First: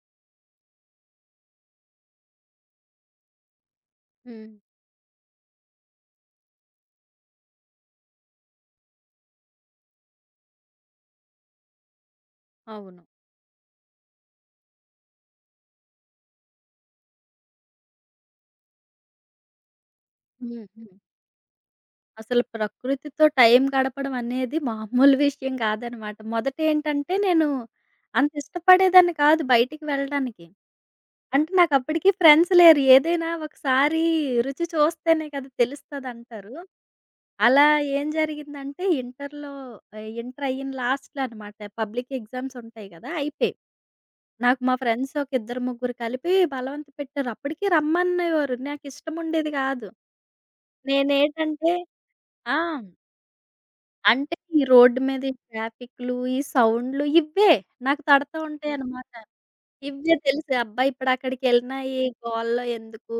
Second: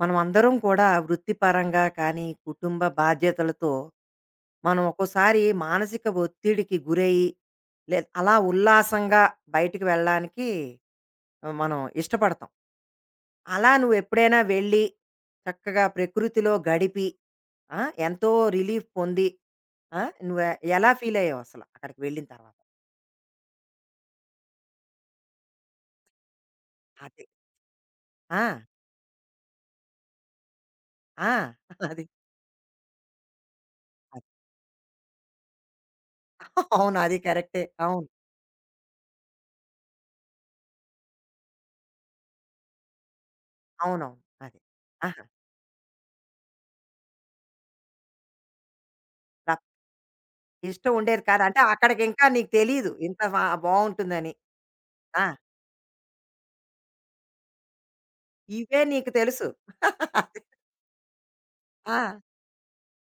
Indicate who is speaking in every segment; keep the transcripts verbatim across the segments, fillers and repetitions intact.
Speaker 1: మనం అందరం కూడా వృత్తిపరంగా కానీ కుటుంబ బాధ్యతలతో
Speaker 2: హ్మ్.
Speaker 1: మనం ఒక్కోసారి మానసిక ఒత్తిడికి గురయ్యి లే అలా ఉల్లాసంగా బయటికి వెళ్ళడానికి మనం ఇష్టపడతాం.
Speaker 2: అవును.
Speaker 1: అలా నువ్వు ఎప్పుడైనా వెళ్ళి చక్కగా ప్రకృతిలో గడిపి, ఆ, ఎంతో రిలీఫ్ పొంది, ఆ, నువ్వు ఎ-
Speaker 2: హ్మ్.
Speaker 1: ఎలా
Speaker 2: హ్మ్.
Speaker 1: ఫీల్ అయ్యావు అసలు అక్కడికి వెళ్ళిన
Speaker 2: అసలు
Speaker 1: తర్వాత?
Speaker 2: ప్రకృతితో టైం గడపడం అనేది మామూలు విషయం కాదనమాట. మొదట ఏంటంటే
Speaker 1: అది.
Speaker 2: నేను అంత
Speaker 1: ఆ!
Speaker 2: ఇష్టపడేదాన్ని కాదు బయటికి వెళ్ళడానికి.
Speaker 1: ఆ!
Speaker 2: అంటే
Speaker 1: అది
Speaker 2: నాకప్పటికి ఫ్రెండ్స్ లేరు. ఏదైనా ఒకసారి
Speaker 1: అది.
Speaker 2: రుచి చూస్తేనే కదా తెలుస్తదంటారు.
Speaker 1: అవును, అది కరెక్టే,
Speaker 2: అలా
Speaker 1: అవును.
Speaker 2: ఏం జరిగిందంటే ఇంటర్‌లో ఆహ్, ఇంటర్ అయిన లాస్ట్‌లో అనమాట పబ్లిక్ ఎగ్జామ్స్ ఉంటాయి కదా! అయిపోయాయి.
Speaker 1: అవునవును. అది.
Speaker 2: నాకు మా ఫ్రెండ్స్
Speaker 1: ఆహా.
Speaker 2: ఒక ఇద్దరు ముగ్గురు కలిపి బలవంత పెట్టారు. అప్పటికి రమ్మనేవారు. నాకిష్టముండేది కాదు.
Speaker 1: ఇష్టం ఉండేది కాదు. అంటే
Speaker 2: నేనేంటంటే
Speaker 1: అక్కడికింకా నీకు
Speaker 2: ఆ!
Speaker 1: తెలీదు ఇంత బా బావుంటుందని.
Speaker 2: అంటే ఈ రోడ్డు మీద
Speaker 1: ఆ!
Speaker 2: ఈ ట్రాఫిక్‌లు, ఈ సౌండ్‌లు ఇవ్వే నాకు తడతా
Speaker 1: ఇవే నీకు
Speaker 2: ఉంటాయనమాట.
Speaker 1: తెలుసు.
Speaker 2: ఇవ్వే
Speaker 1: అది.
Speaker 2: తెలుసు అబ్బా! ఇప్పుడక్కడికెళ్ళినా
Speaker 1: ఆ!
Speaker 2: ఈ గోలలో ఎందుకు?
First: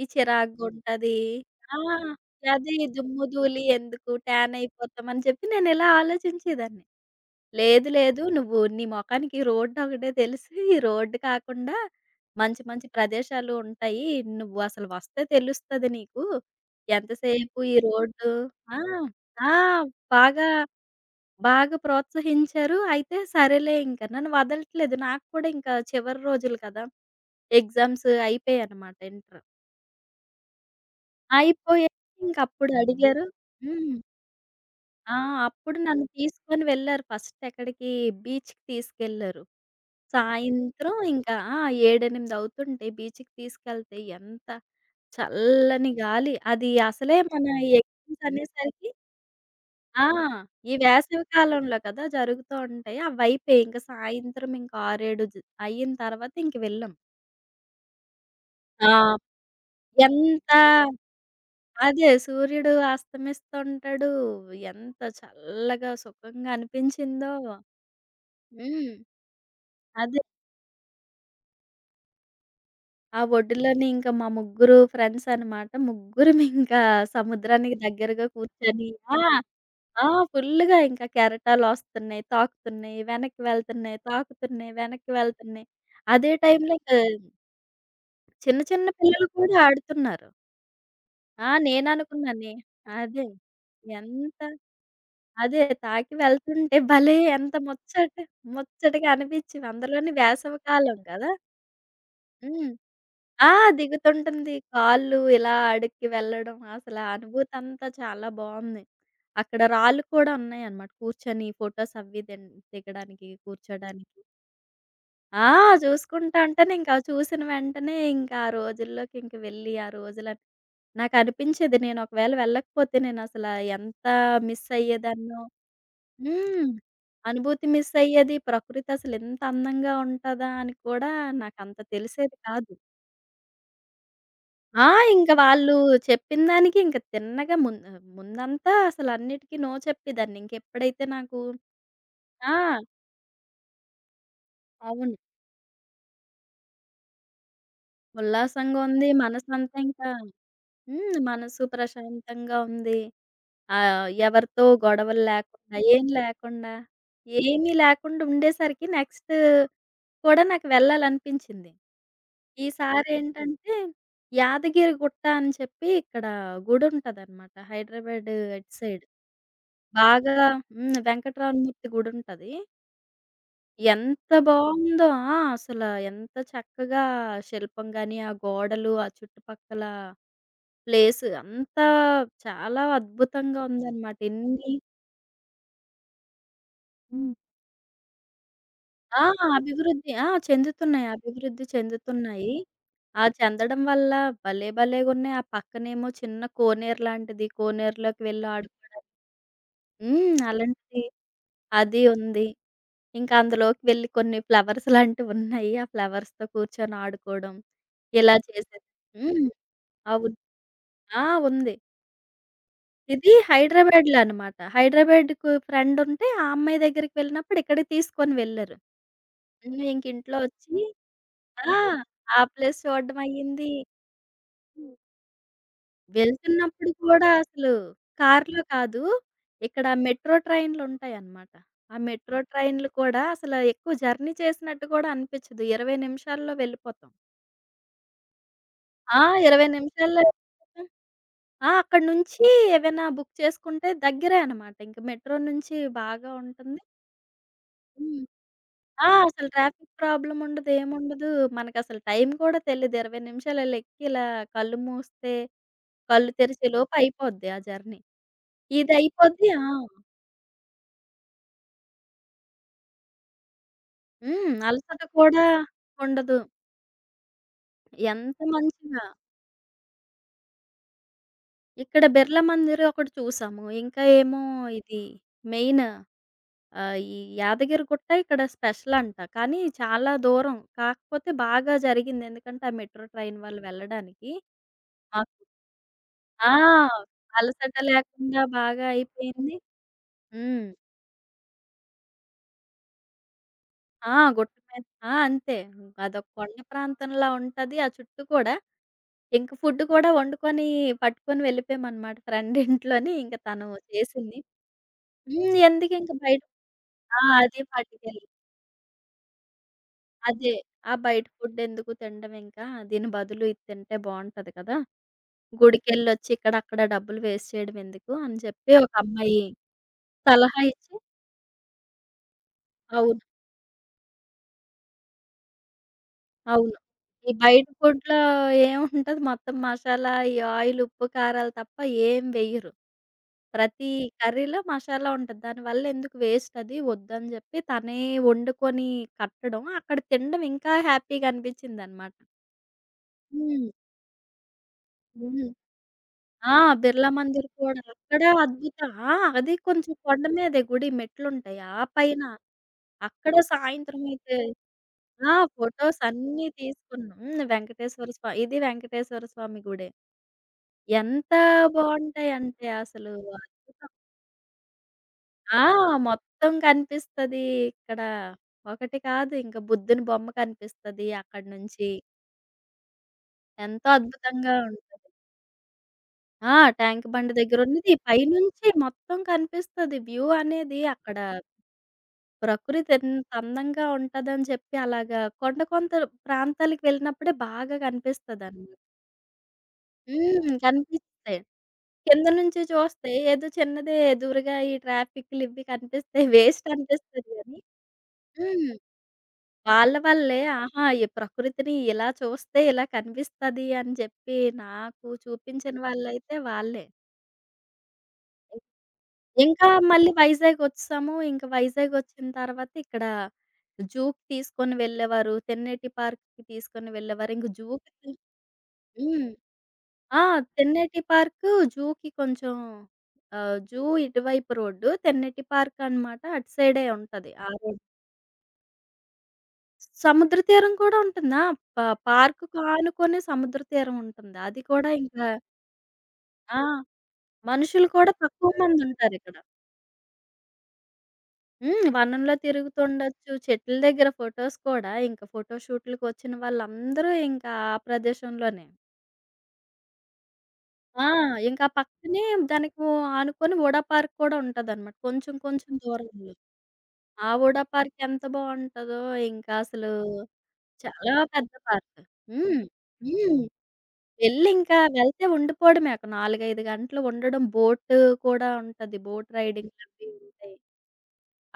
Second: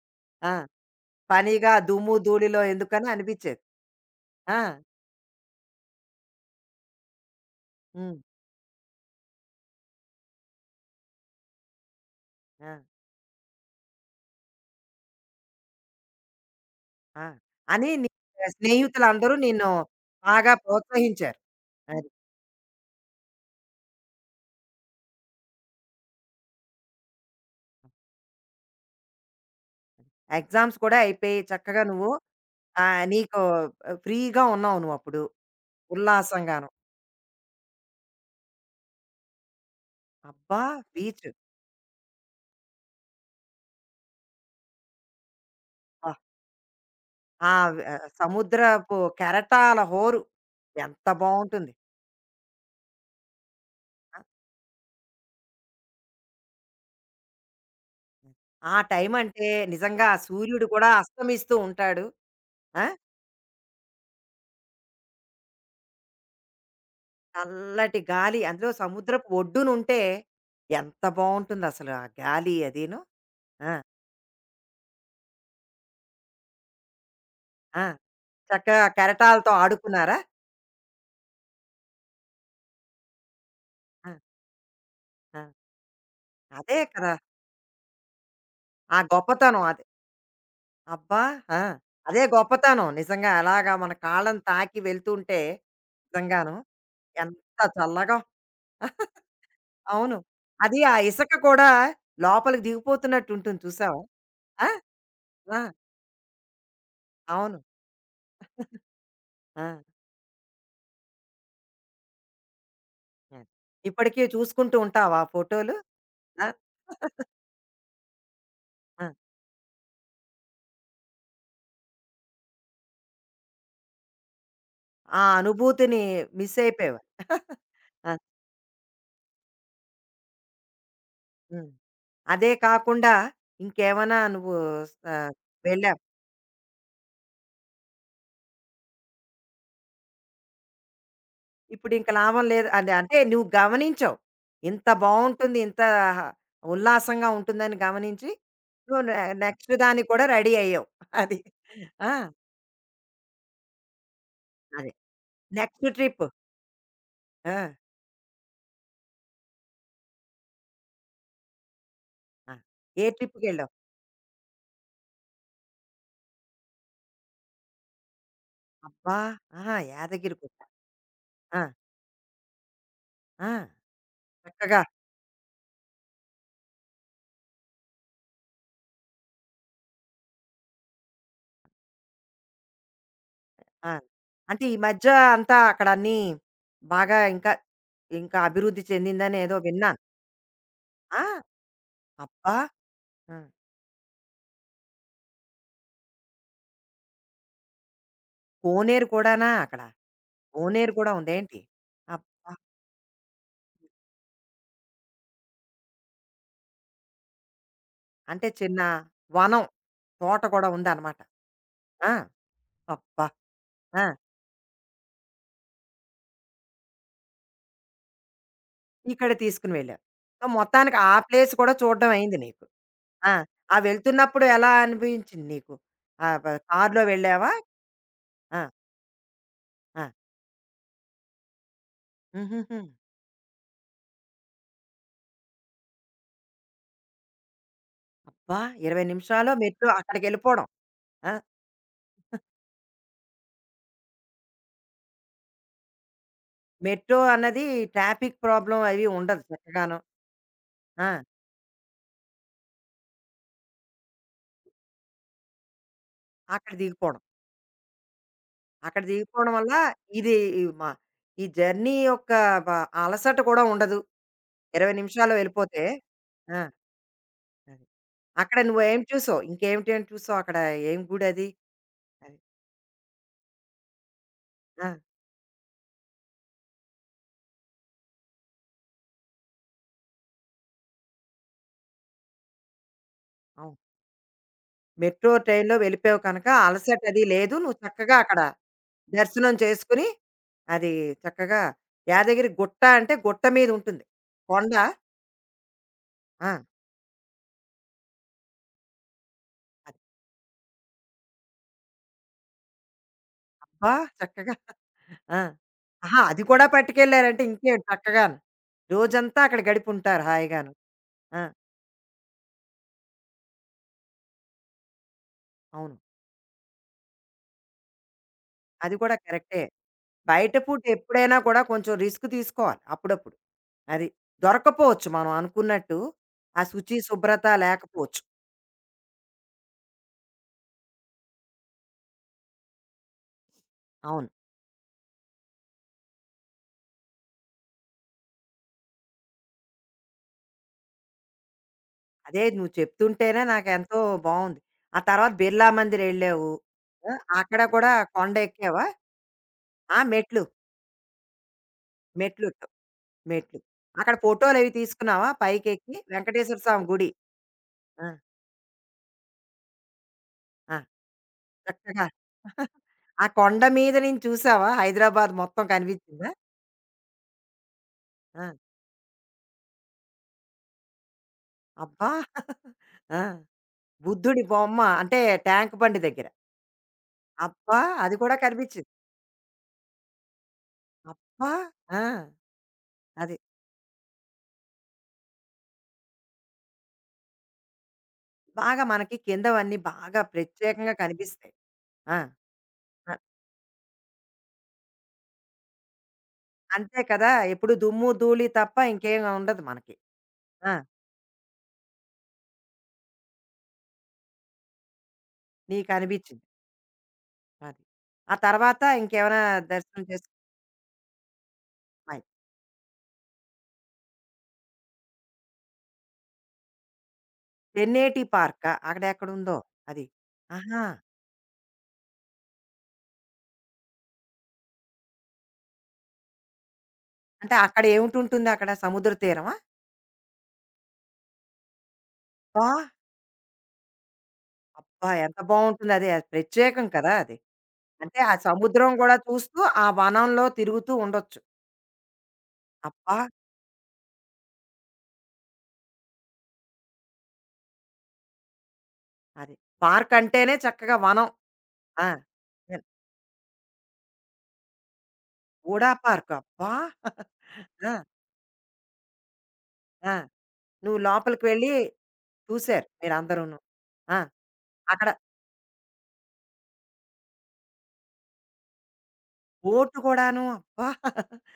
Speaker 2: ఈ
Speaker 1: ఆ!
Speaker 2: చిరాకుగుంటది.
Speaker 1: పనిగా
Speaker 2: ఆ!
Speaker 1: దుమ్ము, ధూళిలో
Speaker 2: అదే ఈ
Speaker 1: ఎందుకని
Speaker 2: దుమ్ము
Speaker 1: అనిపిచ్చేది.
Speaker 2: ధూళి ఎందుకు? ట్యాన్
Speaker 1: ఆ!
Speaker 2: అయిపోతాం అని చెప్పి నేనిలా ఆలోచించేదాన్ని. లేదు.
Speaker 1: హ్మ్.
Speaker 2: లేదు. నువ్వు నీ మొఖానికి రోడ్డొకటే తెలిసి, ఈ రోడ్డు కాకుండా మంచి
Speaker 1: ఆ!
Speaker 2: మంచి ప్రదేశాలు ఉంటాయి. నువ్వు అసలు వస్తే తెలుస్తది నీకు.
Speaker 1: ఆ!
Speaker 2: ఎంతసేపు ఈ
Speaker 1: అని నీ
Speaker 2: రోడ్డు? ఆ!
Speaker 1: స్నేహితులందరూ
Speaker 2: ఆ!
Speaker 1: నిన్ను
Speaker 2: బాగా,
Speaker 1: బాగా ప్రోత్సహించారు.
Speaker 2: బాగా
Speaker 1: అది.
Speaker 2: ప్రోత్సహించారు. అయితే సరేలే ఇంక నన్ను వదలట్లేదు. నాకు కూడా ఇంకా చివరి రోజులు కదా! Exams అయిపోయాయన్నమాట inter.
Speaker 1: ఎగ్జామ్స్ కూడా అయిపోయి చక్కగా
Speaker 2: అయిపోయాక
Speaker 1: నువ్వు,
Speaker 2: ఇంకప్పుడు
Speaker 1: ఆహ్,
Speaker 2: అడిగారు.
Speaker 1: నీకు,
Speaker 2: హ్మ్.
Speaker 1: ఆహ్, ఫ్రీగా ఉన్నావు
Speaker 2: ఆ!
Speaker 1: నువ్వప్పుడు.
Speaker 2: అప్పుడు నన్ను తీసుకొని
Speaker 1: ఉల్లాసంగాను.
Speaker 2: వెళ్లారు ఫస్ట్ ఎక్కడికి. బీచ్‌కి తీసుకెళ్లారు.
Speaker 1: అబ్బా!
Speaker 2: సాయంత్రం
Speaker 1: బీచ్.
Speaker 2: ఇంకా ఆ! ఏడు, ఎనిమిది అవుతుంటే బీచ్‌కి తీసుకెళ్తే ఎంత చల్లని
Speaker 1: అబ్బా!
Speaker 2: గాలి. అది అసలే మన
Speaker 1: ఆ! ఆహ్,
Speaker 2: ఎగ్జామ్స్ అనేసరికి
Speaker 1: సముద్రపు కెరటాల
Speaker 2: ఆ!
Speaker 1: హోరు.
Speaker 2: ఈ
Speaker 1: ఎంత
Speaker 2: వేసవి
Speaker 1: బావుంటుంది.
Speaker 2: కాలంలో కదా జరుగుతూ ఉంటాయి! అవైపోయి ఇంక సాయంత్రం ఇంకా ఆరు, ఏడు జ అయిన తర్వాత ఇంక వెళ్ళం.
Speaker 1: ఆ
Speaker 2: ఆ!
Speaker 1: టైం అంటే నిజంగా ఆ
Speaker 2: ఎంత!
Speaker 1: సూర్యుడు కూడా అస్తమిస్తూ ఉంటాడు.
Speaker 2: అదే సూర్యుడు
Speaker 1: ఆ!
Speaker 2: అస్తమిస్తుంటాడు. ఎంత చల్లగా సుఖంగా అనిపించిందో.
Speaker 1: చల్లటి గాలి అందులో
Speaker 2: హ్మ్.
Speaker 1: సముద్రపు ఒడ్డున ఉంటే
Speaker 2: అదే.
Speaker 1: ఎంత బావుంటుంది అసలు ఆ గాలి అదీను.
Speaker 2: ఆ
Speaker 1: ఆ!
Speaker 2: ఒడ్డులోనే ఇంకా మా ముగ్గురు ఫ్రెండ్స్ అనమాట. ముగ్గురమింకా సముద్రానికి
Speaker 1: ఆ!
Speaker 2: దగ్గరగా
Speaker 1: చక్కగా
Speaker 2: కూర్చొని ఆ!
Speaker 1: కెరటాలతో
Speaker 2: ఆ!
Speaker 1: ఆడుకున్నారా?
Speaker 2: ఫుల్లుగా ఇంకా కెరటాలొస్తున్నాయి, తాకుతున్నాయి, వెనక్కి వెళ్తున్నాయి,
Speaker 1: ఆ!
Speaker 2: తాకుతున్నాయి, వెనక్కి
Speaker 1: ఆ!
Speaker 2: వెళ్తున్నాయి. అదే టైంలో
Speaker 1: అదే
Speaker 2: ఇంకా
Speaker 1: కదా!
Speaker 2: చిన్న చిన్న
Speaker 1: ఆ
Speaker 2: పిల్లలు కూడా
Speaker 1: గొప్పతనం అది.
Speaker 2: ఆడుతున్నారు.
Speaker 1: అబ్బా!
Speaker 2: ఆ!
Speaker 1: ఆ! అదే
Speaker 2: నేననుకున్నానే
Speaker 1: గొప్పతనం
Speaker 2: అదే.
Speaker 1: నిజంగా అలాగా మన
Speaker 2: ఎంత!
Speaker 1: కాళ్ళని తాకి వెళ్తుంటే.
Speaker 2: అదే తాకి
Speaker 1: నిజంగాను.
Speaker 2: వెళ్తుంటే భలే ఎంత
Speaker 1: ఎంత
Speaker 2: ముచ్చట
Speaker 1: చల్లగా.
Speaker 2: ముచ్చటగా అనిపిచ్చింది. అందులోని
Speaker 1: అవును.
Speaker 2: వేసవి
Speaker 1: అది ఆ
Speaker 2: కాలం
Speaker 1: ఇసక
Speaker 2: కదా!
Speaker 1: కూడా లోపలికి
Speaker 2: హ్మ్.
Speaker 1: దిగిపోతున్నట్టు
Speaker 2: ఆ!
Speaker 1: ఉంటుంది చూసావా?
Speaker 2: దిగుతుంటుంది.
Speaker 1: ఆ!
Speaker 2: కాళ్ళు ఇలా
Speaker 1: ఆ!
Speaker 2: అడుక్కి వెళ్ళడం అసలు ఆ అనుభూతి
Speaker 1: అవును.
Speaker 2: అంతా చాలా బావుంది. అక్కడ
Speaker 1: ఆ!
Speaker 2: రాళ్ళు కూడా ఉన్నాయన్నమాట. కూర్చొని ఫోటోస్ అవి దిన్ దిగడానికి,
Speaker 1: అది.
Speaker 2: కూర్చోడానికి.
Speaker 1: ఇప్పటికి చూసుకుంటూ ఉంటావా ఆ
Speaker 2: ఆ!
Speaker 1: ఫోటోలు?
Speaker 2: చూసుకుంటా
Speaker 1: ఆ!
Speaker 2: ఉంటేనే ఇంకా చూసిన వెంటనే ఇంకా ఆ
Speaker 1: ఆ!
Speaker 2: రోజుల్లోకి ఇంక వెళ్ళి ఆ రోజులని నాకనిపించేది నేను ఒకవేళ వెళ్ళకపోతే నేనసలా ఎంత మిస్
Speaker 1: ఆ
Speaker 2: అయ్యేదాన్నో.
Speaker 1: అనుభూతిని మిస్
Speaker 2: హ్మ్.
Speaker 1: అయిపోయావు.
Speaker 2: అనుభూతి మిస్
Speaker 1: ఆ!
Speaker 2: అయ్యేది. ప్రకృతి అసలు ఇంత అందంగా ఉంటదా అని కూడా
Speaker 1: హ్మ్.
Speaker 2: నాకంత తెలిసేది
Speaker 1: అదే
Speaker 2: కాదు.
Speaker 1: కాకుండా ఇంకేమైనా నువ్వు,
Speaker 2: ఆ! ఇంక
Speaker 1: ఆహ్,
Speaker 2: వాళ్ళు
Speaker 1: వెళ్ళావు.
Speaker 2: చెప్పిన దానికి ఇంక తిన్నగా ముందు ముందంతా అసలన్నిటికి నో చెప్పేదాన్ని. ఇంకెప్పుడైతే నాకు
Speaker 1: ఇప్పుడు ఇంక లాభం లేదు.
Speaker 2: ఆ!
Speaker 1: అది అంటే నువ్వు గమనించావు. ఇంత
Speaker 2: అవును.
Speaker 1: బావుంటుంది, ఇంత ఉల్లాసంగా ఉంటుందని గమనించి
Speaker 2: ఉల్లాసంగా
Speaker 1: నువ్వు
Speaker 2: ఉంది.
Speaker 1: నె నెక్స్ట్
Speaker 2: మనసంతా
Speaker 1: దానికి
Speaker 2: ఇంకా
Speaker 1: కూడా రెడీ అయ్యావు.
Speaker 2: హ్మ్.
Speaker 1: అది.
Speaker 2: మనసు
Speaker 1: ఆ!
Speaker 2: ప్రశాంతంగా ఉంది. ఆహ్, ఎవరితో
Speaker 1: అదే.
Speaker 2: గొడవలు లేకుండా,
Speaker 1: నెక్స్ట్
Speaker 2: ఏం
Speaker 1: ట్రిప్.
Speaker 2: లేకుండా,
Speaker 1: ఆ!
Speaker 2: ఏమీ లేకుండా ఉండేసరికి నెక్స్ట్ కూడా నాకు వెళ్ళాలనిపించింది.
Speaker 1: ఆ! ఏ ట్రిప్‌కెళ్ళావు?
Speaker 2: ఈసారేంటంటే యాదగిరిగుట్ట అని చెప్పి ఇక్కడ గుడుంటదనమాట హైదరాబాద్ ఇటు సైడ్.
Speaker 1: అబ్బా! ఆహా!
Speaker 2: బాగా
Speaker 1: యాదగిరిగుట్ట.
Speaker 2: హ్మ్.
Speaker 1: ఆ!
Speaker 2: వెంకటరమణమూర్తి గుడుంటది.
Speaker 1: ఆ!
Speaker 2: ఎంత
Speaker 1: చక్కగా.
Speaker 2: బావుందో! ఆ! అసల ఎంత చక్కగా శిల్పం గాని, ఆ గోడలు, ఆ చుట్టుపక్కల ప్లేస్ అంతా చాలా అద్భుతంగా
Speaker 1: ఆ!
Speaker 2: ఉందనమాట.
Speaker 1: అంటే
Speaker 2: ఎన్ని!
Speaker 1: ఈ మధ్య అంతా అక్కడ అన్నీ బాగా
Speaker 2: హ్మ్.
Speaker 1: ఇంకా, ఇంకా అభివృద్ధి
Speaker 2: ఆ!
Speaker 1: చెందిందని ఏదో విన్నాను.
Speaker 2: అభివృద్ధి ఆ! చెందుతున్నాయి.
Speaker 1: ఆ!
Speaker 2: అభివృద్ధి
Speaker 1: అబ్బా!
Speaker 2: చెందుతున్నాయి. ఆ
Speaker 1: ఆ!
Speaker 2: చెందడం వల్ల భలే భలేగున్నాయి. ఆ పక్కనేమో చిన్న కోనేరు లాంటిది. కోనేరులోకి వెళ్ళి
Speaker 1: కోనేరు
Speaker 2: ఆడుకోవడానికి
Speaker 1: కూడానా అక్కడ?
Speaker 2: హ్మ్.
Speaker 1: కోనేరు
Speaker 2: అలాంటిది
Speaker 1: కూడా ఉందేంటి?
Speaker 2: అది ఉంది.
Speaker 1: అబ్బా!
Speaker 2: ఇంకా అందులోకి వెళ్ళి కొన్ని ఫ్లవర్స్ లాంటివున్నాయి. ఆ ఫ్లవర్స్‌తో కూర్చొని ఆడుకోవడం, ఇలా
Speaker 1: అంటే చిన్న
Speaker 2: చేసేది. హ్మ్.
Speaker 1: వనం,
Speaker 2: అవును.
Speaker 1: తోట కూడా ఉందనమాట.
Speaker 2: ఆ! ఉంది.
Speaker 1: ఆ! అబ్బా!
Speaker 2: ఇది
Speaker 1: ఆ!
Speaker 2: హైదరాబాద్‌లో అన్నమాట. హైదరాబాద్‌కు ఫ్రెండుంటే ఆ అమ్మాయి దగ్గరికి వెళ్ళినప్పుడు ఇక్కడికి తీసుకొని వెళ్లారు.
Speaker 1: ఇక్కడ తీసుకుని
Speaker 2: హ్మ్.
Speaker 1: వెళ్ళావు.
Speaker 2: ఇంక ఇంట్లో
Speaker 1: సో,
Speaker 2: వచ్చి
Speaker 1: మొత్తానికి ఆ ప్లేస్ కూడా
Speaker 2: ఆ!
Speaker 1: చూడడం అయింది
Speaker 2: ఆ
Speaker 1: నీకు.
Speaker 2: ప్లేస్ చూడడం
Speaker 1: ఆ!
Speaker 2: అయింది.
Speaker 1: ఆ వెళ్తున్నప్పుడు ఎలా అనిపించింది నీకు? ఆ! బ
Speaker 2: వెళ్తున్నప్పుడు
Speaker 1: కారులో
Speaker 2: కూడా
Speaker 1: వెళ్ళావా?
Speaker 2: అసలు కార్‌లో
Speaker 1: ఆ!
Speaker 2: కాదు, ఇక్కడ
Speaker 1: ఆ!
Speaker 2: మెట్రో ట్రైన్‌లుంటాయన్నమాట. ఆ మెట్రో
Speaker 1: హుహుహు.
Speaker 2: ట్రైన్‌లు కూడా అసలు ఎక్కువ జర్నీ చేసినట్టు కూడా అనిపించదు. ఇరవై నిమిషాల్లో వెళ్ళిపోతాం.
Speaker 1: అబ్బా! ఇరవై
Speaker 2: ఆ!
Speaker 1: నిమిషాల్లో
Speaker 2: ఇరవై
Speaker 1: మెట్రో
Speaker 2: నిమిషాల్లో
Speaker 1: అక్కడికెళ్ళిపోవడం. ఆ!
Speaker 2: ఆ! అక్కడి నుంచి ఏవైనా బుక్ చేసుకుంటే దగ్గరే అనమాట. ఇంక మెట్రో నుంచి బాగా ఉంటుంది.
Speaker 1: మెట్రో అన్నది
Speaker 2: హ్మ్.
Speaker 1: ట్రాఫిక్ ప్రాబ్లమ్ అవి
Speaker 2: ఆ!
Speaker 1: ఉండదు
Speaker 2: అసలు ట్రాఫిక్
Speaker 1: చక్కగాను.
Speaker 2: ప్రాబ్లమ్ ఉండదు.
Speaker 1: ఆ!
Speaker 2: ఏముండదు. మనకసలు టైం కూడా తెలీదు. ఇరవై నిమిషాలు ఇలా ఎక్కి ఇలా కళ్ళు మూస్తే, కళ్ళు
Speaker 1: అక్కడ
Speaker 2: తెరిచేలోపు
Speaker 1: దిగిపోవడం.
Speaker 2: అయిపోద్ది ఆ జర్నీ. ఇది
Speaker 1: అక్కడ
Speaker 2: అయిపోద్ది
Speaker 1: దిగిపోవడం
Speaker 2: ఆ!
Speaker 1: వల్ల ఇది మ ఈ జర్నీ యొక్క వ అలసట కూడా ఉండదు.
Speaker 2: హ్మ్.
Speaker 1: ఇరవై
Speaker 2: అలసట
Speaker 1: నిమిషాల్లో
Speaker 2: కూడా
Speaker 1: వెళ్ళిపోతే.
Speaker 2: ఉండదు.
Speaker 1: ఆ! అది.
Speaker 2: ఎంత
Speaker 1: అక్కడ నువ్వేం
Speaker 2: మంచిగా!
Speaker 1: చూసావు? ఇంకేమిటేమి చూసావు అక్కడ? ఏం గుడది?
Speaker 2: ఇక్కడ
Speaker 1: అది.
Speaker 2: బిర్లా మందిర్ ఒకటి చూసాము. ఇంకా ఏమో
Speaker 1: అది? ఆ!
Speaker 2: ఇది మెయిన్. ఆ! ఈ యాదగిరిగుట్ట ఇక్కడ స్పెషలంట. కానీ చాలా దూరం. కాకపోతే బాగా జరిగింది. ఎందుకంటే ఆ మెట్రో ట్రైన్ వాళ్ళు
Speaker 1: అవును.
Speaker 2: వెళ్ళడానికి.
Speaker 1: మెట్రో
Speaker 2: మాకు
Speaker 1: ట్రైన్‌లో వెళ్ళిపోయావు కనుక
Speaker 2: ఆ!
Speaker 1: అలసట అది లేదు.
Speaker 2: అలసట
Speaker 1: నువ్వు చక్కగా అక్కడ
Speaker 2: లేకుండా బాగా
Speaker 1: దర్శనం
Speaker 2: అయిపోయింది.
Speaker 1: చేసుకొని,
Speaker 2: హ్మ్.
Speaker 1: అది, చక్కగా యాదగిరి గుట్ట అంటే గుట్ట మీద ఉంటుంది.
Speaker 2: ఆ! గుట్ట
Speaker 1: కొండ.
Speaker 2: మీద ఆ! అంతే. అదొక
Speaker 1: ఆ!
Speaker 2: కొండ ప్రాంతంలా ఉంటది. ఆ చుట్టూ కూడా. ఇంక ఫుడ్ కూడా వండుకొని పట్టుకొని వెళ్ళిపోయామనమాట ఫ్రెండ్ ఇంట్లోని. ఇంక తను
Speaker 1: అబ్బా!
Speaker 2: చేసింది.
Speaker 1: చక్కగా. ఆ!
Speaker 2: హ్మ్. ఎందుకింక
Speaker 1: ఆహా!
Speaker 2: బయట
Speaker 1: అది కూడా
Speaker 2: ఆ!
Speaker 1: పట్టుకెళ్లారంటే
Speaker 2: అది
Speaker 1: ఇంకేం
Speaker 2: పట్టుకెళ్ళాం.
Speaker 1: చక్కగాను. రోజంతా అక్కడ గడిపుంటారు
Speaker 2: అదే.
Speaker 1: హాయిగాను.
Speaker 2: ఆ బయట
Speaker 1: ఆ!
Speaker 2: ఫుడ్డెందుకు తినడం ఇంకా, దీని బదులు ఇది తింటే బావుంటది కదా!
Speaker 1: అవును,
Speaker 2: గుడికెళ్ళొచ్చి ఇక్కడక్కడ డబ్బులు వేస్ట్ చేయడం ఎందుకు అని చెప్పి ఒక
Speaker 1: అది కూడా
Speaker 2: అమ్మాయి
Speaker 1: కరెక్టే. బయట
Speaker 2: సలహా
Speaker 1: ఫుడ్
Speaker 2: ఇచ్చి
Speaker 1: ఎప్పుడైనా కూడా కొంచెం రిస్క్ తీసుకోవాలి
Speaker 2: అవును.
Speaker 1: అప్పుడప్పుడు. అది. దొరకపోవచ్చు మనం అనుకున్నట్టు. ఆ
Speaker 2: అవును.
Speaker 1: శుచి,
Speaker 2: ఈ
Speaker 1: శుభ్రత
Speaker 2: బయట ఫుడ్‌లో
Speaker 1: లేకపోవచ్చు.
Speaker 2: ఏముంటది మొత్తం మసాలా, ఈ ఆయిల్, ఉప్పు, కారాలు తప్ప ఏం వెయ్యరు. ప్రతి
Speaker 1: అవును.
Speaker 2: కర్రీలో మసాలా ఉంటది. దానివల్ల ఎందుకు వేస్ట్ అది వద్దని చెప్పి తనే వండుకొని కట్టడం, అక్కడ తినడం ఇంకా హ్యాపీగా అనిపించిందనమాట.
Speaker 1: అదే నువ్వు చెప్తుంటేనే
Speaker 2: హ్మ్.
Speaker 1: నాకెంతో బావుంది. ఆ తర్వాత
Speaker 2: హ్మ్.
Speaker 1: బిర్లా మందిరెళ్ళావు.
Speaker 2: ఆ! బిర్లా
Speaker 1: ఆ!
Speaker 2: మందిర్
Speaker 1: అక్కడ
Speaker 2: కూడా
Speaker 1: కూడా
Speaker 2: అక్కడ
Speaker 1: కొండ ఎక్కావా?
Speaker 2: అద్భుతం. ఆ! అది కొంచెం
Speaker 1: ఆ!
Speaker 2: కొండ
Speaker 1: మెట్లు.
Speaker 2: మీదే గుడి మెట్లుంటాయి. ఆ పైన
Speaker 1: మెట్లు ఎక్కావు.
Speaker 2: అక్కడ
Speaker 1: మెట్లు.
Speaker 2: సాయంత్రం
Speaker 1: అక్కడ
Speaker 2: అయితే
Speaker 1: ఫోటోలవి తీసుకున్నావా
Speaker 2: ఆ!
Speaker 1: పైకెక్కి?
Speaker 2: ఫోటోస్ అన్నీ
Speaker 1: వెంకటేశ్వర స్వామి గుడి.
Speaker 2: తీసుకున్నాం. హ్మ్.
Speaker 1: ఆ!
Speaker 2: వెంకటేశ్వర స్వా ఇది వెంకటేశ్వర స్వామి గుడే.
Speaker 1: ఆ!
Speaker 2: ఎంత
Speaker 1: చక్కగా.
Speaker 2: బావుంటాయంటే అసలు
Speaker 1: ఆ కొండ
Speaker 2: అద్భుతం.
Speaker 1: మీద నుంచి చూసావా? హైదరాబాద్
Speaker 2: ఆ!
Speaker 1: మొత్తం కనిపించిందా?
Speaker 2: మొత్తం కనిపిస్తది. ఇక్కడ
Speaker 1: ఆ!
Speaker 2: ఒకటి కాదు ఇంక బుద్ధుని బొమ్మ కనిపిస్తది అక్కడి నుంచి.
Speaker 1: అబ్బా! ఆ!
Speaker 2: ఎంతో
Speaker 1: బుద్ధుడి
Speaker 2: అద్భుతంగా
Speaker 1: బొమ్మ
Speaker 2: ఉంటది.
Speaker 1: అంటే ట్యాంక్ బండ్ దగ్గర.
Speaker 2: ఆ! ట్యాంక్ బండ్
Speaker 1: అబ్బా!
Speaker 2: దగ్గరున్నది.
Speaker 1: అది కూడా
Speaker 2: పైనుంచి
Speaker 1: కనిపించింది.
Speaker 2: మొత్తం కనిపిస్తది వ్యూ అనేది అక్కడ.
Speaker 1: అబ్బా! ఆ!
Speaker 2: ప్రకృతి ఎంత
Speaker 1: అది.
Speaker 2: అందంగా ఉంటదని చెప్పి అలాగా కొండ కొంత ప్రాంతాలకు వెళ్ళినప్పుడే బాగా కనిపిస్తదనమాట.
Speaker 1: బాగా మనకి కిందవన్నీ బాగా
Speaker 2: హ్మ్.
Speaker 1: ప్రత్యేకంగా
Speaker 2: కనిపిస్తాయి.
Speaker 1: కనిపిస్తాయి. ఆ!
Speaker 2: కింద నుంచి చూస్తే
Speaker 1: అ
Speaker 2: ఏదో చిన్నదే దూరగా ఈ ట్రాఫిక్‌లివి కనిపిస్తాయి. వేస్ట్
Speaker 1: అంతే కదా!
Speaker 2: అనిపిస్తది గానీ
Speaker 1: ఎప్పుడు దుమ్ము, ధూళి
Speaker 2: హ్మ్.
Speaker 1: తప్ప ఇంకేమి ఉండదు
Speaker 2: వాళ్ళ
Speaker 1: మనకి.
Speaker 2: వల్లే
Speaker 1: ఆ!
Speaker 2: ఆహా! ఈ ప్రకృతిని ఇలా చూస్తే ఇలా కనిపిస్తది అని చెప్పి నాకు చూపించిన వాళ్ళైతే
Speaker 1: నీకనిపించింది.
Speaker 2: వాళ్ళే.
Speaker 1: అది. ఆ తర్వాత ఇంకేమైనా
Speaker 2: ఇంకా
Speaker 1: దర్శనం
Speaker 2: మళ్ళీ వైజాగొచ్చేసాము. ఇంక
Speaker 1: చేసుకున్నాయి.
Speaker 2: వైజాగొచ్చిన తర్వాత ఇక్కడ జూకి తీసుకొని వెళ్ళేవారు. తెన్నేటి పార్క్‌కి తీసుకొని వెళ్ళేవారు. ఇంక జూకి
Speaker 1: 'తెన్నేటి పార్కా?'
Speaker 2: హ్మ్.
Speaker 1: అక్కడెక్కడుందో అది.
Speaker 2: ఆ!
Speaker 1: ఆహా!
Speaker 2: తెన్నేటి పార్క్, జూకి కొంచెం ఆహ్, జూ ఇటువైపు రోడ్డు. తెన్నేటి పార్క్ అనమాట అటు సైడే ఉంటది. ఆ
Speaker 1: అంటే
Speaker 2: రోడ్
Speaker 1: అక్కడ ఏమిటుంటుంది అక్కడ? సముద్ర తీరమా?
Speaker 2: సముద్ర తీరం కూడా ఉంటుందా? ప పార్క్‌కు
Speaker 1: అబ్బా!
Speaker 2: ఆనుకొని సముద్ర తీరం ఉంటుంది. అది కూడా
Speaker 1: అబ్బా!
Speaker 2: ఇంకా
Speaker 1: ఎంత బావుంటుందది. అది అది
Speaker 2: ఆ!
Speaker 1: ప్రత్యేకం కదా! అది.
Speaker 2: మనుషులు కూడా
Speaker 1: అంటే ఆ
Speaker 2: తక్కువ
Speaker 1: సముద్రం గూడా
Speaker 2: మందుంటారిక్కడ.
Speaker 1: చూస్తూ, ఆ వనంలో తిరుగుతూ ఉండొచ్చు.
Speaker 2: హ్మ్. వనంలో
Speaker 1: అబ్బా!
Speaker 2: తిరుగుతుండొచ్చు. చెట్ల దగ్గర ఫోటోస్ కూడా ఇంక ఫోటో షూట్‌లకొచ్చిన వాళ్ళందరూ ఇంకా ఆ ప్రదేశంలోనే.
Speaker 1: అది. పార్క్ అంటేనే చక్కగా
Speaker 2: ఆ!
Speaker 1: వనం.
Speaker 2: ఇంకా
Speaker 1: ఆ!
Speaker 2: పక్కనే దానికి
Speaker 1: ఎన్
Speaker 2: ఓ ఆనుకొని హుడా పార్క్ కూడా ఉంటదనమాట. కొంచెం కొంచెం
Speaker 1: 'హుడా
Speaker 2: దూరంలో.
Speaker 1: పార్క్'. అబ్బా!
Speaker 2: ఆ హుడా
Speaker 1: ఆ!
Speaker 2: పార్క్ ఎంత బావుంటదో! ఇంకా అసలు
Speaker 1: ఆ! నువ్వు
Speaker 2: చాలా
Speaker 1: లోపలికి
Speaker 2: పెద్ద
Speaker 1: వెళ్ళి
Speaker 2: పార్క్. హ్మ్.
Speaker 1: చూసారు
Speaker 2: హ్మ్.
Speaker 1: మీరందరూను. ఆ!
Speaker 2: వెళ్లింకా
Speaker 1: అక్కడ
Speaker 2: వెళ్తే ఉండిపోవడమే. ఒక నాలుగు, ఐదు గంటలు ఉండడం. బోటు కూడా ఉంటది. బోట్
Speaker 1: బోటు
Speaker 2: రైడింగ్‌లవి
Speaker 1: కూడాను.
Speaker 2: ఉంటాయి.
Speaker 1: అబ్బా!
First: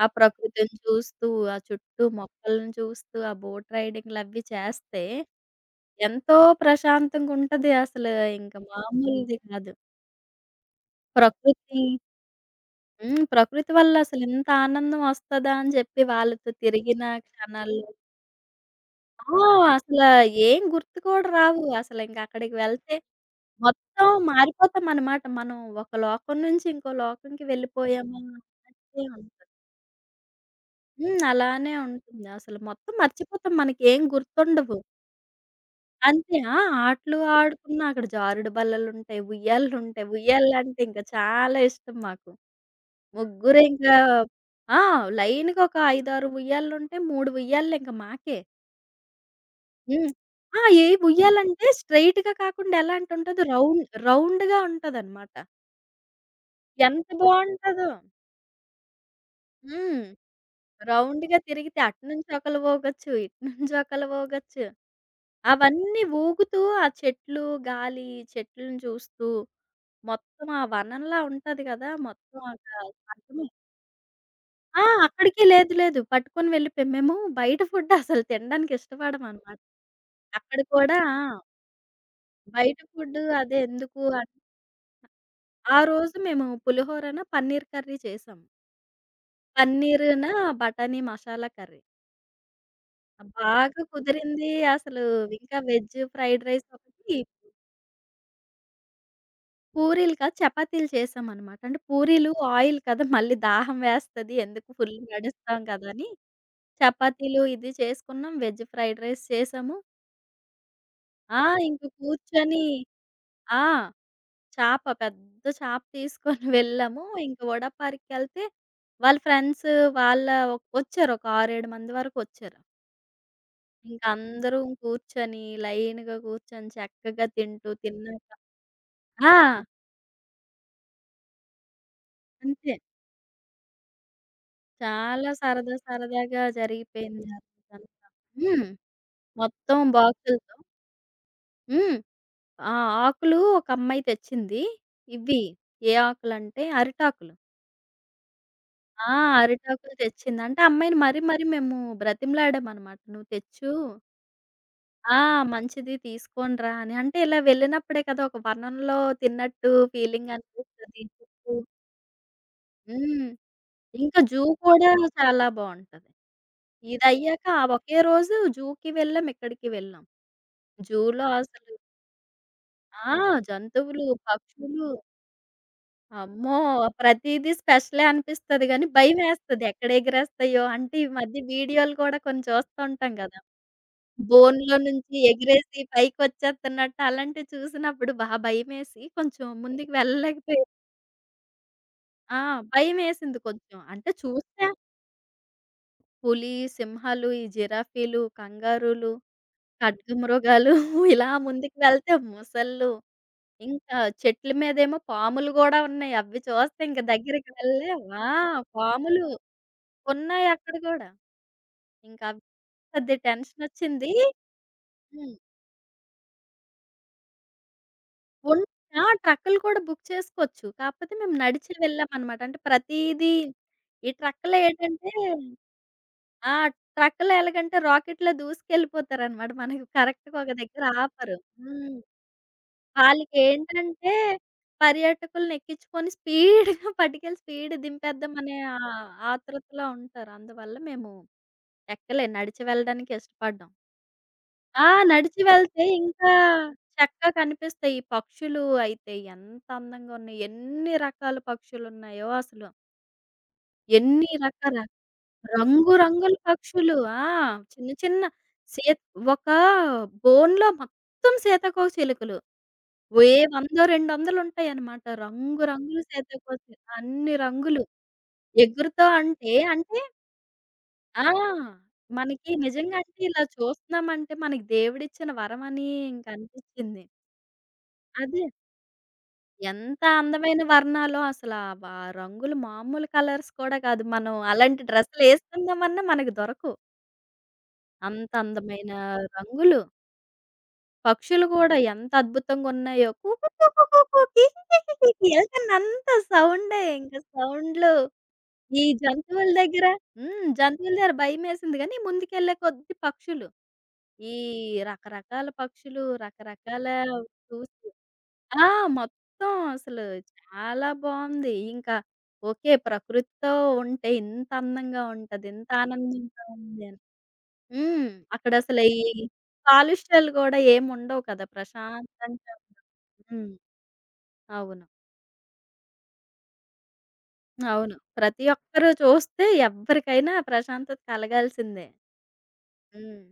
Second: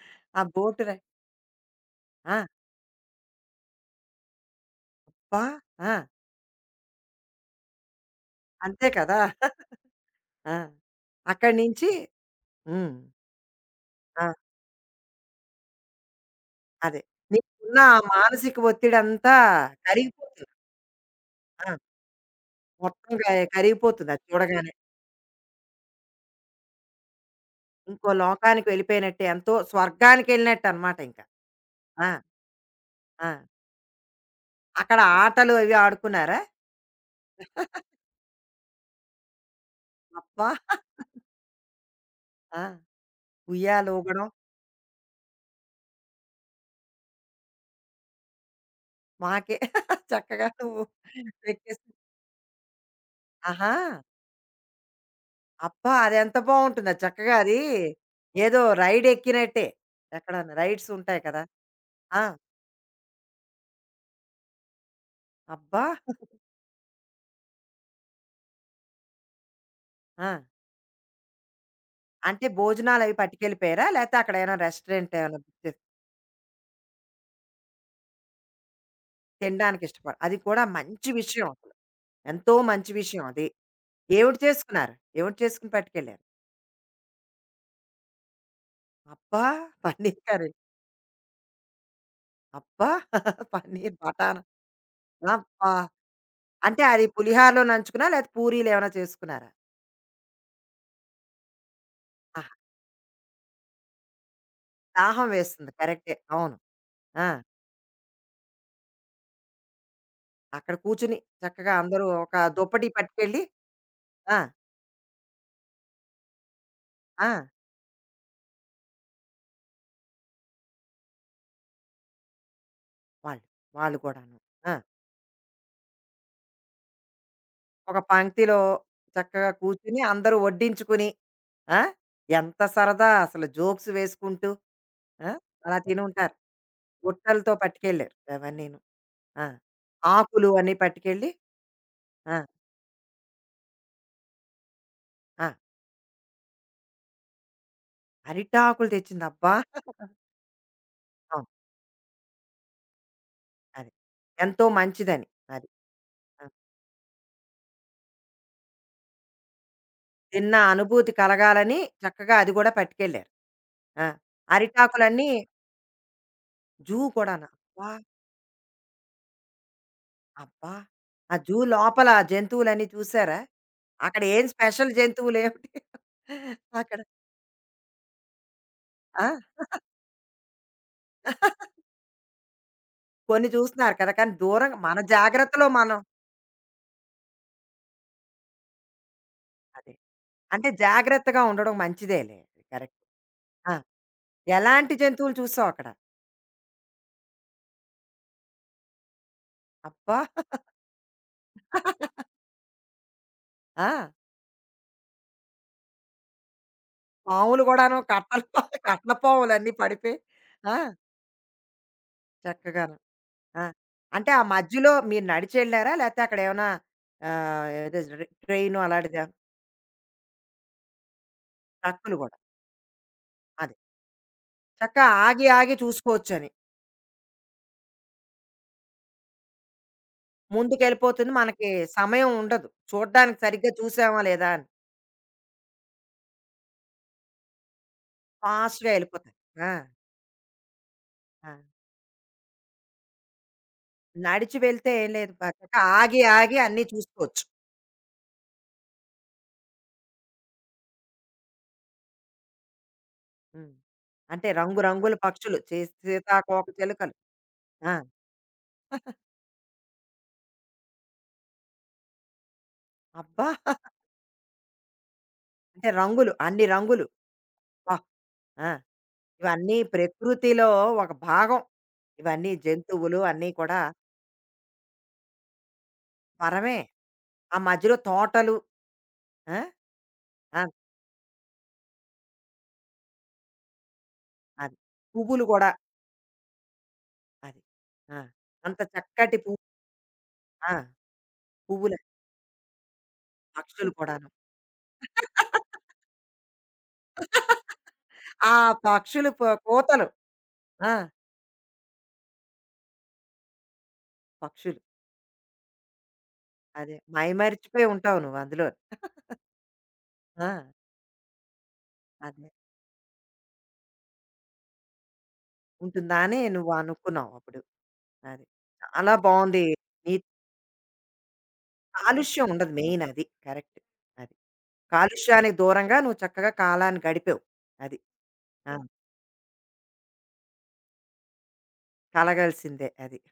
Speaker 2: ఆ
Speaker 1: ఆ
Speaker 2: ప్రకృతిని
Speaker 1: బోటు రై
Speaker 2: చూస్తూ, ఆ చుట్టూ
Speaker 1: ఆ!
Speaker 2: మొక్కలను చూస్తూ, ఆ బోట్ రైడింగ్‌లవి చేస్తే
Speaker 1: అబ్బా! ఆ!
Speaker 2: ఎంతో ప్రశాంతంగుంటది అసలు. ఇంక
Speaker 1: అంతే కదా!
Speaker 2: మామూలుది కాదు.
Speaker 1: ఆ! అక్కడి
Speaker 2: ప్రకృతి
Speaker 1: నుంచి. హ్మ్.
Speaker 2: హ్మ్. ప్రకృతి వల్ల
Speaker 1: ఆ!
Speaker 2: అసలింత ఆనందం వస్తదా అని చెప్పి వాళ్ళతో
Speaker 1: అదే.
Speaker 2: తిరిగిన
Speaker 1: నీకున్న
Speaker 2: క్షణాల్లో
Speaker 1: ఆ మానసిక ఒత్తిడంతా
Speaker 2: ఆ! అసల
Speaker 1: కరిగిపోతుంది.
Speaker 2: ఏం గుర్తు కూడా రావు.
Speaker 1: ఆ!
Speaker 2: అసలింక అక్కడికి వెళ్తే
Speaker 1: మొత్తం క
Speaker 2: మొత్తం
Speaker 1: కరిగిపోతుంది అది చూడగానే.
Speaker 2: మారిపోతామనమాట. మనం ఒక లోకం నుంచి ఇంకో లోకంకి
Speaker 1: ఇంకో
Speaker 2: వెళ్ళిపోయామా
Speaker 1: లోకానికి
Speaker 2: అన్నట్టే
Speaker 1: వెళ్ళిపోయినట్టే,
Speaker 2: ఉంటది.
Speaker 1: ఎంతో స్వర్గానికెళ్ళినట్టనమాట ఇంక.
Speaker 2: హ్మ్. అలానే
Speaker 1: ఆ!
Speaker 2: ఉంటుంది. అసలు మొత్తం
Speaker 1: ఆ!
Speaker 2: మర్చిపోతాం. మనకేం గుర్తుండవు.
Speaker 1: అక్కడ ఆటలు అవి ఆడుకున్నారా?
Speaker 2: అంతే. ఆ! ఆటలు ఆడుకున్నా అక్కడ జారుడు బల్లలుంటాయి, ఉయ్యాలలుంటాయి.
Speaker 1: అబ్బా!
Speaker 2: ఉయ్యాలంటే ఇంకా చాలా ఇష్టం మాకు.
Speaker 1: ఆ!
Speaker 2: ముగ్గురు ఇంకా
Speaker 1: ఉయ్యాలూగడం.
Speaker 2: ఆ! లైన్‌గా ఒక ఐదు, ఆరు ఉయ్యాలలుంటే మూడు ఉయ్యాలలు ఇంక మాకే.
Speaker 1: మాకే.
Speaker 2: హ్మ్.
Speaker 1: చక్కగా
Speaker 2: ఆ!
Speaker 1: నువ్వు
Speaker 2: ఏ ఉయ్యాలంటే
Speaker 1: పెట్టేసి.
Speaker 2: స్ట్రెయిట్‌గా కాకుండా ఎలా అంటే ఉంటది
Speaker 1: ఆహా!
Speaker 2: రౌండ్ రౌండ్‌గా ఉంటదనమాట.
Speaker 1: అబ్బా! అదెంత బావుంటుందో
Speaker 2: ఎంత
Speaker 1: చక్కగా అది.
Speaker 2: బావుంటదో!
Speaker 1: ఏదో రైడ్ ఎక్కినట్టే.
Speaker 2: హ్మ్.
Speaker 1: ఎక్కడన్నా రైడ్స్ ఉంటాయి
Speaker 2: రౌండ్‌గా
Speaker 1: కదా!
Speaker 2: తిరిగితే అటు
Speaker 1: ఆ!
Speaker 2: నుంచి ఒకలు ఊగొచ్చు, ఇటు నుంచి ఒకలు ఊగొచ్చు.
Speaker 1: అబ్బా!
Speaker 2: అవన్నీ ఊగుతూ ఆ చెట్లు, గాలి, చెట్లను చూస్తూ
Speaker 1: ఆ!
Speaker 2: మొత్తం ఆ వనంలా ఉంటది గదా! మొత్తం
Speaker 1: అంటే
Speaker 2: ఒక
Speaker 1: భోజనాలవి
Speaker 2: అర్థమే
Speaker 1: పట్టుకెళ్ళిపోయారా? లేతే అక్కడేమైనా
Speaker 2: ఆ!
Speaker 1: రెస్టారెంట్ ఏమైనా
Speaker 2: అక్కడికి
Speaker 1: బుక్
Speaker 2: లేదు
Speaker 1: చేసి
Speaker 2: లేదు. పట్టుకొని వెళ్ళిపోయాం. మేము బయట ఫుడ్ అసలు తినడానికి ఇష్టపడమనమాట.
Speaker 1: తినడానికి ఇష్టపడ అది
Speaker 2: అక్కడ
Speaker 1: కూడా
Speaker 2: కూడా
Speaker 1: మంచి
Speaker 2: ఆ!
Speaker 1: విషయం అసలు. ఎంతో
Speaker 2: బయట
Speaker 1: మంచి
Speaker 2: ఫుడ్
Speaker 1: విషయం అది.
Speaker 2: అదే ఎందుకు అని
Speaker 1: ఏవిటి చేసుకున్నారు? ఏవిటి చేసుకొని
Speaker 2: ఆ రోజు
Speaker 1: పట్టుకెళ్ళారు?
Speaker 2: మేము పులిహోరన, పన్నీర్ కర్రీ చేసాం.
Speaker 1: అబ్బా! పన్నీర్
Speaker 2: పన్నీరున
Speaker 1: కర్రీ.
Speaker 2: బటానీ మసాలా కర్రీ.
Speaker 1: అబ్బా!
Speaker 2: బాగా
Speaker 1: పన్నీర్ బటానా.
Speaker 2: కుదిరింది. అసలు ఇంకా
Speaker 1: అబ్బా!
Speaker 2: వెజ్ ఫ్రైడ్ రైస్
Speaker 1: అంటే అది
Speaker 2: ఒకటి,
Speaker 1: పులిహారలో నంచుకున్నా? లేతే పూరీలేమైనా చేసుకున్నారా?
Speaker 2: పూరీలు కాదు చపాతీలు చేసామనమాట. అంటే పూరీలు
Speaker 1: ఆహా!
Speaker 2: ఆయిల్ కదా! మళ్ళీ దాహం వేస్తది. ఎందుకు ఫుల్
Speaker 1: దాహం
Speaker 2: నడుస్తాం
Speaker 1: వేస్తుంది.
Speaker 2: కదా అని.
Speaker 1: కరెక్టే. అవును. ఆ!
Speaker 2: చపాతీలు ఇది చేసుకున్నాం. వెజ్ ఫ్రైడ్ రైస్ చేసాము.
Speaker 1: అక్కడ కూర్చుని
Speaker 2: ఆ!
Speaker 1: చక్కగా
Speaker 2: ఇంక
Speaker 1: అందరూ ఒక
Speaker 2: కూర్చొని
Speaker 1: దుప్పటి పట్టుకెళ్ళి.
Speaker 2: ఆ!
Speaker 1: ఆ!
Speaker 2: చేప పెద్ద చేప తీసుకొని వెళ్ళాము.
Speaker 1: ఆ!
Speaker 2: ఇంక వడపార్క్‌కెళ్తే వాళ్ళ ఫ్రెండ్స్ వాళ్ళ ఒక- వచ్చారు. ఒక ఆరు, ఏడు మంది వరకు వచ్చారు.
Speaker 1: వాళ్ళు. వాళ్ళు
Speaker 2: ఇంక
Speaker 1: కూడాను.
Speaker 2: అందరం
Speaker 1: ఆ!
Speaker 2: కూర్చొని లైన్‌గా కూర్చొని చక్కగా తింటూ
Speaker 1: ఒక
Speaker 2: తిన్నాక
Speaker 1: పంక్తిలో
Speaker 2: ఆ!
Speaker 1: చక్కగా కూర్చుని అందరూ వడ్డించుకుని. ఆ! ఎంత
Speaker 2: అంతే.
Speaker 1: సరదా అసలు జోక్స్ వేసుకుంటూ. ఆ!
Speaker 2: చాలా సరదా
Speaker 1: అలా తినుంటారు.
Speaker 2: సరదాగా జరిగిపోయింది
Speaker 1: బుట్టలతో
Speaker 2: అదంతా.
Speaker 1: పట్టుకెళ్ళారు
Speaker 2: హ్మ్.
Speaker 1: అవన్నీను. ఆ!
Speaker 2: మొత్తం
Speaker 1: ఆకులు
Speaker 2: బాక్సులతో.
Speaker 1: అన్నీ పట్టుకెళ్ళి.
Speaker 2: హ్మ్.
Speaker 1: ఆ!
Speaker 2: ఆ! ఆకులు ఒక అమ్మాయి తెచ్చింది. ఇవి
Speaker 1: ఆ!
Speaker 2: ఏ ఆకులంటే అరిటాకులు.
Speaker 1: అరిటాకులు
Speaker 2: ఆ!
Speaker 1: తెచ్చింది. అబ్బా!
Speaker 2: అరిటాకులు తెచ్చింది. అంటే ఆ అమ్మాయిని మరీ మరీ
Speaker 1: అవును.
Speaker 2: మేము బ్రతిమలాడామనమాట. "నువ్వు తెచ్చు
Speaker 1: అది. ఎంతో
Speaker 2: ఆ!
Speaker 1: మంచిదని. అది.
Speaker 2: మంచిది
Speaker 1: ఆ!
Speaker 2: తీసుకొని రా" అని. అంటే ఇలా వెళ్ళినప్పుడే కదా ఒక వనంలో తిన్నట్టు ఫీలింగ్
Speaker 1: తిన్న
Speaker 2: అనిపిస్తది.
Speaker 1: అనుభూతి
Speaker 2: చుట్టూ
Speaker 1: కలగాలని చక్కగా అది కూడా పట్టుకెళ్ళారు.
Speaker 2: హ్మ్.
Speaker 1: ఆ!
Speaker 2: ఇంకా జూ కూడా
Speaker 1: అరిటాకులన్నీ.
Speaker 2: చాలా బావుంటది.
Speaker 1: జూ
Speaker 2: ఇదయ్యాక
Speaker 1: కూడానా?
Speaker 2: ఆ
Speaker 1: అబ్బా!
Speaker 2: ఒకే రోజు జూకి వెళ్ళాం, ఇక్కడికి వెళ్ళాం.
Speaker 1: అబ్బా!
Speaker 2: జూలో
Speaker 1: ఆ జూ
Speaker 2: అసలు
Speaker 1: లోపల ఆ జంతువులన్నీ
Speaker 2: ఆ!
Speaker 1: చూసారా?
Speaker 2: జంతువులు,
Speaker 1: అక్కడ ఏం
Speaker 2: పక్షులు
Speaker 1: స్పెషల్ జంతువులేమిటి?
Speaker 2: అమ్మో!
Speaker 1: అక్కడ.
Speaker 2: ప్రతీదీ స్పెషలే అనిపిస్తది గానీ,
Speaker 1: ఆ!
Speaker 2: భయమేస్తది ఎక్కడ ఎగిరేస్తాయో. అంటే ఈ మధ్య వీడియోలు కూడా కొన్ని చూస్తా ఉంటాం గదా!
Speaker 1: కొన్ని చూస్తున్నారు కదా! కానీ
Speaker 2: బోన్‌లో
Speaker 1: దూరంగా మన
Speaker 2: నుంచి
Speaker 1: జాగ్రత్తలో
Speaker 2: ఎగిరేసి
Speaker 1: మనం.
Speaker 2: పైకొచ్చేత్తన్నట్టు అలాంటివి చూసినప్పుడు బా భయమేసి కొంచెం ముందుకు
Speaker 1: అదే.
Speaker 2: వెళ్ళలేకపోయా.
Speaker 1: అంటే జాగ్రత్తగా ఉండడం మంచిదేలే.
Speaker 2: ఆ!
Speaker 1: కరెక్ట్.
Speaker 2: భయమేసింది
Speaker 1: ఆ!
Speaker 2: కొంచెం. అంటే చూసా
Speaker 1: ఎలాంటి జంతువులు చూసావు అక్కడ?
Speaker 2: పులి, సింహాలు, ఈ జిరాఫీలు, కంగారులు,
Speaker 1: అబ్బా!
Speaker 2: ఖడ్గమృగాలు ఇలా ముందుకు వెళ్తే మొసళ్ళు,
Speaker 1: ఆ!
Speaker 2: ఇంకా చెట్ల మీదేమో పాములు గూడా ఉన్నాయి. అవి చూస్తే ఇంక దగ్గరికి
Speaker 1: పాములు కూడాను
Speaker 2: వెళ్ళలేం. ఆ!
Speaker 1: కట్టలు పాములు కట్ల
Speaker 2: పాములు
Speaker 1: పాములన్నీ పడిపోయి.
Speaker 2: ఉన్నాయి అక్కడ
Speaker 1: ఆ!
Speaker 2: గూడా. ఇంకవి
Speaker 1: చక్కగాను.
Speaker 2: పెద్ద
Speaker 1: ఆ!
Speaker 2: టెన్షనొచ్చింది.
Speaker 1: అంటే ఆ మధ్యలో మీరు
Speaker 2: హ్మ్.
Speaker 1: నడిచెళ్లారా? లేతే అక్కడేమన్నా, ఆహ్, ఏదో ర్
Speaker 2: ఉన్
Speaker 1: ట్రైను
Speaker 2: ఆ!
Speaker 1: అలాంటిదా?
Speaker 2: ట్రక్కులు కూడా బుక్ చేసుకోవచ్చు. కాకపోతే మేము నడిచి
Speaker 1: ట్రక్కులు గూడా.
Speaker 2: వెళ్ళామనమాట. అంటే ప్రతీదీ
Speaker 1: అదే.
Speaker 2: ఈ ట్రక్కులో
Speaker 1: చక్కగా
Speaker 2: ఏంటంటే
Speaker 1: ఆగి ఆగి చూసుకోవచ్చని.
Speaker 2: ఆ! ట్రక్కులో ఎలాగంటే రాకెట్‌లా దూసుకెళ్ళిపోతారనమాట. మనకి కరెక్ట్‌గా ఒక దగ్గర
Speaker 1: ముందుకెళ్ళిపోతుంది.
Speaker 2: ఆపరు.
Speaker 1: మనకి
Speaker 2: హ్మ్.
Speaker 1: సమయం ఉండదు. చూడ్డానికి సరిగ్గా
Speaker 2: వాళ్ళకేంటంటే
Speaker 1: చూసామా లేదా అని.
Speaker 2: పర్యాటకులనెక్కించుకొని స్పీడ్‌గా పట్టుకెళ్ళి స్పీడ్ దింపేద్దామనే ఆ
Speaker 1: ఫాస్ట్‌గా ఎళ్ళిపోతాయి. ఆ!
Speaker 2: ఆతృతలో ఉంటారు. అందువల్ల మేము
Speaker 1: ఆ!
Speaker 2: ఎక్కలే. నడిచి వెళ్ళడానికే ఇష్టపడ్డాం.
Speaker 1: నడిచి
Speaker 2: ఆ!
Speaker 1: వెళ్తే ఏం లేదు.
Speaker 2: నడిచి
Speaker 1: బా- చక్కగా
Speaker 2: వెళ్తే
Speaker 1: ఆగి
Speaker 2: ఇంకా
Speaker 1: ఆగి అన్నీ
Speaker 2: చక్కగా
Speaker 1: చూసుకోవచ్చు.
Speaker 2: కనిపిస్తాయి. ఈ పక్షులు అయితే ఎంత అందంగా ఉన్నాయి. ఎన్ని రకాల పక్షులున్నాయో అసలు.
Speaker 1: హ్మ్.
Speaker 2: ఎన్ని
Speaker 1: అంటే
Speaker 2: రకాల
Speaker 1: రంగు రంగుల పక్షులు. చే
Speaker 2: రంగు రంగుల పక్షులు.
Speaker 1: సీతాకోకచిలుకలు.
Speaker 2: ఆ! చిన్న
Speaker 1: ఆ!
Speaker 2: చిన్న సీత ఒక బోన్‌లో మొత్తం సీతాకోకచిలుకలు. ఏ
Speaker 1: అబ్బా!
Speaker 2: వంద, రెండు వందలు ఉంటాయన్నమాట. రంగు
Speaker 1: అంటే
Speaker 2: రంగుల
Speaker 1: రంగులు. అన్ని
Speaker 2: సీతాకోకచిలుకలు.
Speaker 1: రంగులు.
Speaker 2: అన్ని రంగులు.
Speaker 1: అబ్బా! ఆ!
Speaker 2: ఎగురుతా అంటే
Speaker 1: ఇవన్నీ
Speaker 2: అంటే
Speaker 1: ప్రకృతిలో ఒక
Speaker 2: ఆ!
Speaker 1: భాగం. ఇవన్నీ
Speaker 2: మనకి నిజంగా
Speaker 1: జంతువులు
Speaker 2: అంటే ఇలా
Speaker 1: అన్నీ కూడా
Speaker 2: చూస్తున్నామంటే మనకి దేవుడిచ్చిన వరం అని ఇంక
Speaker 1: వరమే.
Speaker 2: అనిపించింది.
Speaker 1: ఆ మధ్యలో
Speaker 2: అదే.
Speaker 1: తోటలు. ఆ!
Speaker 2: ఎంత
Speaker 1: ఆ!
Speaker 2: అందమైన వర్ణాలో అసలా వా రంగులు మామూలు కలర్స్ కూడా కాదు. మనం
Speaker 1: అది.
Speaker 2: అలాంటి
Speaker 1: పువ్వులు గూడా.
Speaker 2: డ్రెస్సులేసుకుందామన్నా మనకు దొరకవు.
Speaker 1: అది. ఆ!
Speaker 2: అంత
Speaker 1: అంత
Speaker 2: అందమైన
Speaker 1: చక్కటి పువ్వు.
Speaker 2: రంగులు.
Speaker 1: ఆ!
Speaker 2: పక్షులు గూడా
Speaker 1: పువ్వులు,
Speaker 2: ఎంత అద్భుతంగున్నాయో. కుకు కుకు
Speaker 1: పక్షులు
Speaker 2: కుకు
Speaker 1: కూడాను.
Speaker 2: కికి కికి కికి ఎళ్తున్నంత సౌండే ఇంక సౌండ్లు.
Speaker 1: ఆ
Speaker 2: ఈ
Speaker 1: పక్షులు ప
Speaker 2: జంతువుల దగ్గర
Speaker 1: కోతలు.
Speaker 2: హ్మ్.
Speaker 1: ఆ!
Speaker 2: జంతువుల దగ్గర భయమేసింది గానీ, ముందుకెళ్ళే కొద్దీ పక్షులు. ఈ
Speaker 1: పక్షులు.
Speaker 2: రకరకాల పక్షులు, రకరకాల
Speaker 1: అదే. మైమరిచిపోయి
Speaker 2: చూసి
Speaker 1: ఉంటావు నువ్వు అందులో.
Speaker 2: ఆ! మొత్తం అసలు
Speaker 1: ఆ!
Speaker 2: చాలా బావుంది. ఇంకా
Speaker 1: అదే.
Speaker 2: ఓకే. ప్రకృతితో ఉంటే ఇంత అందంగా ఉంటది. ఇంత
Speaker 1: ఉంటుందా అని
Speaker 2: ఆనందంగా
Speaker 1: నువ్వు
Speaker 2: ఉంది అని.
Speaker 1: అనుకున్నావు అప్పుడు.
Speaker 2: హ్మ్.
Speaker 1: అది.
Speaker 2: అక్కడసలు ఈ
Speaker 1: చాలా బావుంది. నీ
Speaker 2: కాలుష్యాలు గూడా ఏముండవు కదా!
Speaker 1: కాలుష్యం
Speaker 2: ప్రశాంతంగా
Speaker 1: ఉండదు మెయిన్ అది.
Speaker 2: హ్మ్.
Speaker 1: కరెక్ట్. అది.
Speaker 2: అవును.
Speaker 1: కాలుష్యానికి దూరంగా నువ్వు చక్కగా కాలాన్ని గడిపావు.
Speaker 2: అవును.
Speaker 1: అది.
Speaker 2: ప్రతి
Speaker 1: ఆ!
Speaker 2: ఒక్కరు చూస్తే ఎవ్వరికైనా ప్రశాంతత కలగాల్సిందే.
Speaker 1: కలగాల్సిందే అది.
Speaker 2: హ్మ్.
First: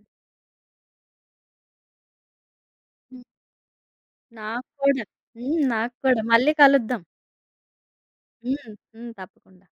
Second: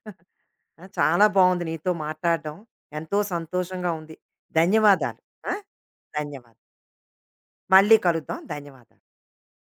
Speaker 1: ఆ! చాలా బావుంది నీతో మాట్లాడడం. ఎంతో సంతోషంగా ఉంది.
Speaker 2: నాకు కూడా.
Speaker 1: ధన్యవాదాలు. ఆ!
Speaker 2: హ్మ్. నాకు కూడా. మళ్ళీ
Speaker 1: ధన్యవాదాలు.
Speaker 2: కలుద్దాం.
Speaker 1: మళ్ళీ కలుద్దాం.
Speaker 2: హ్మ్.
Speaker 1: ధన్యవాదాలు.
Speaker 2: హ్మ్. తప్పకుండా.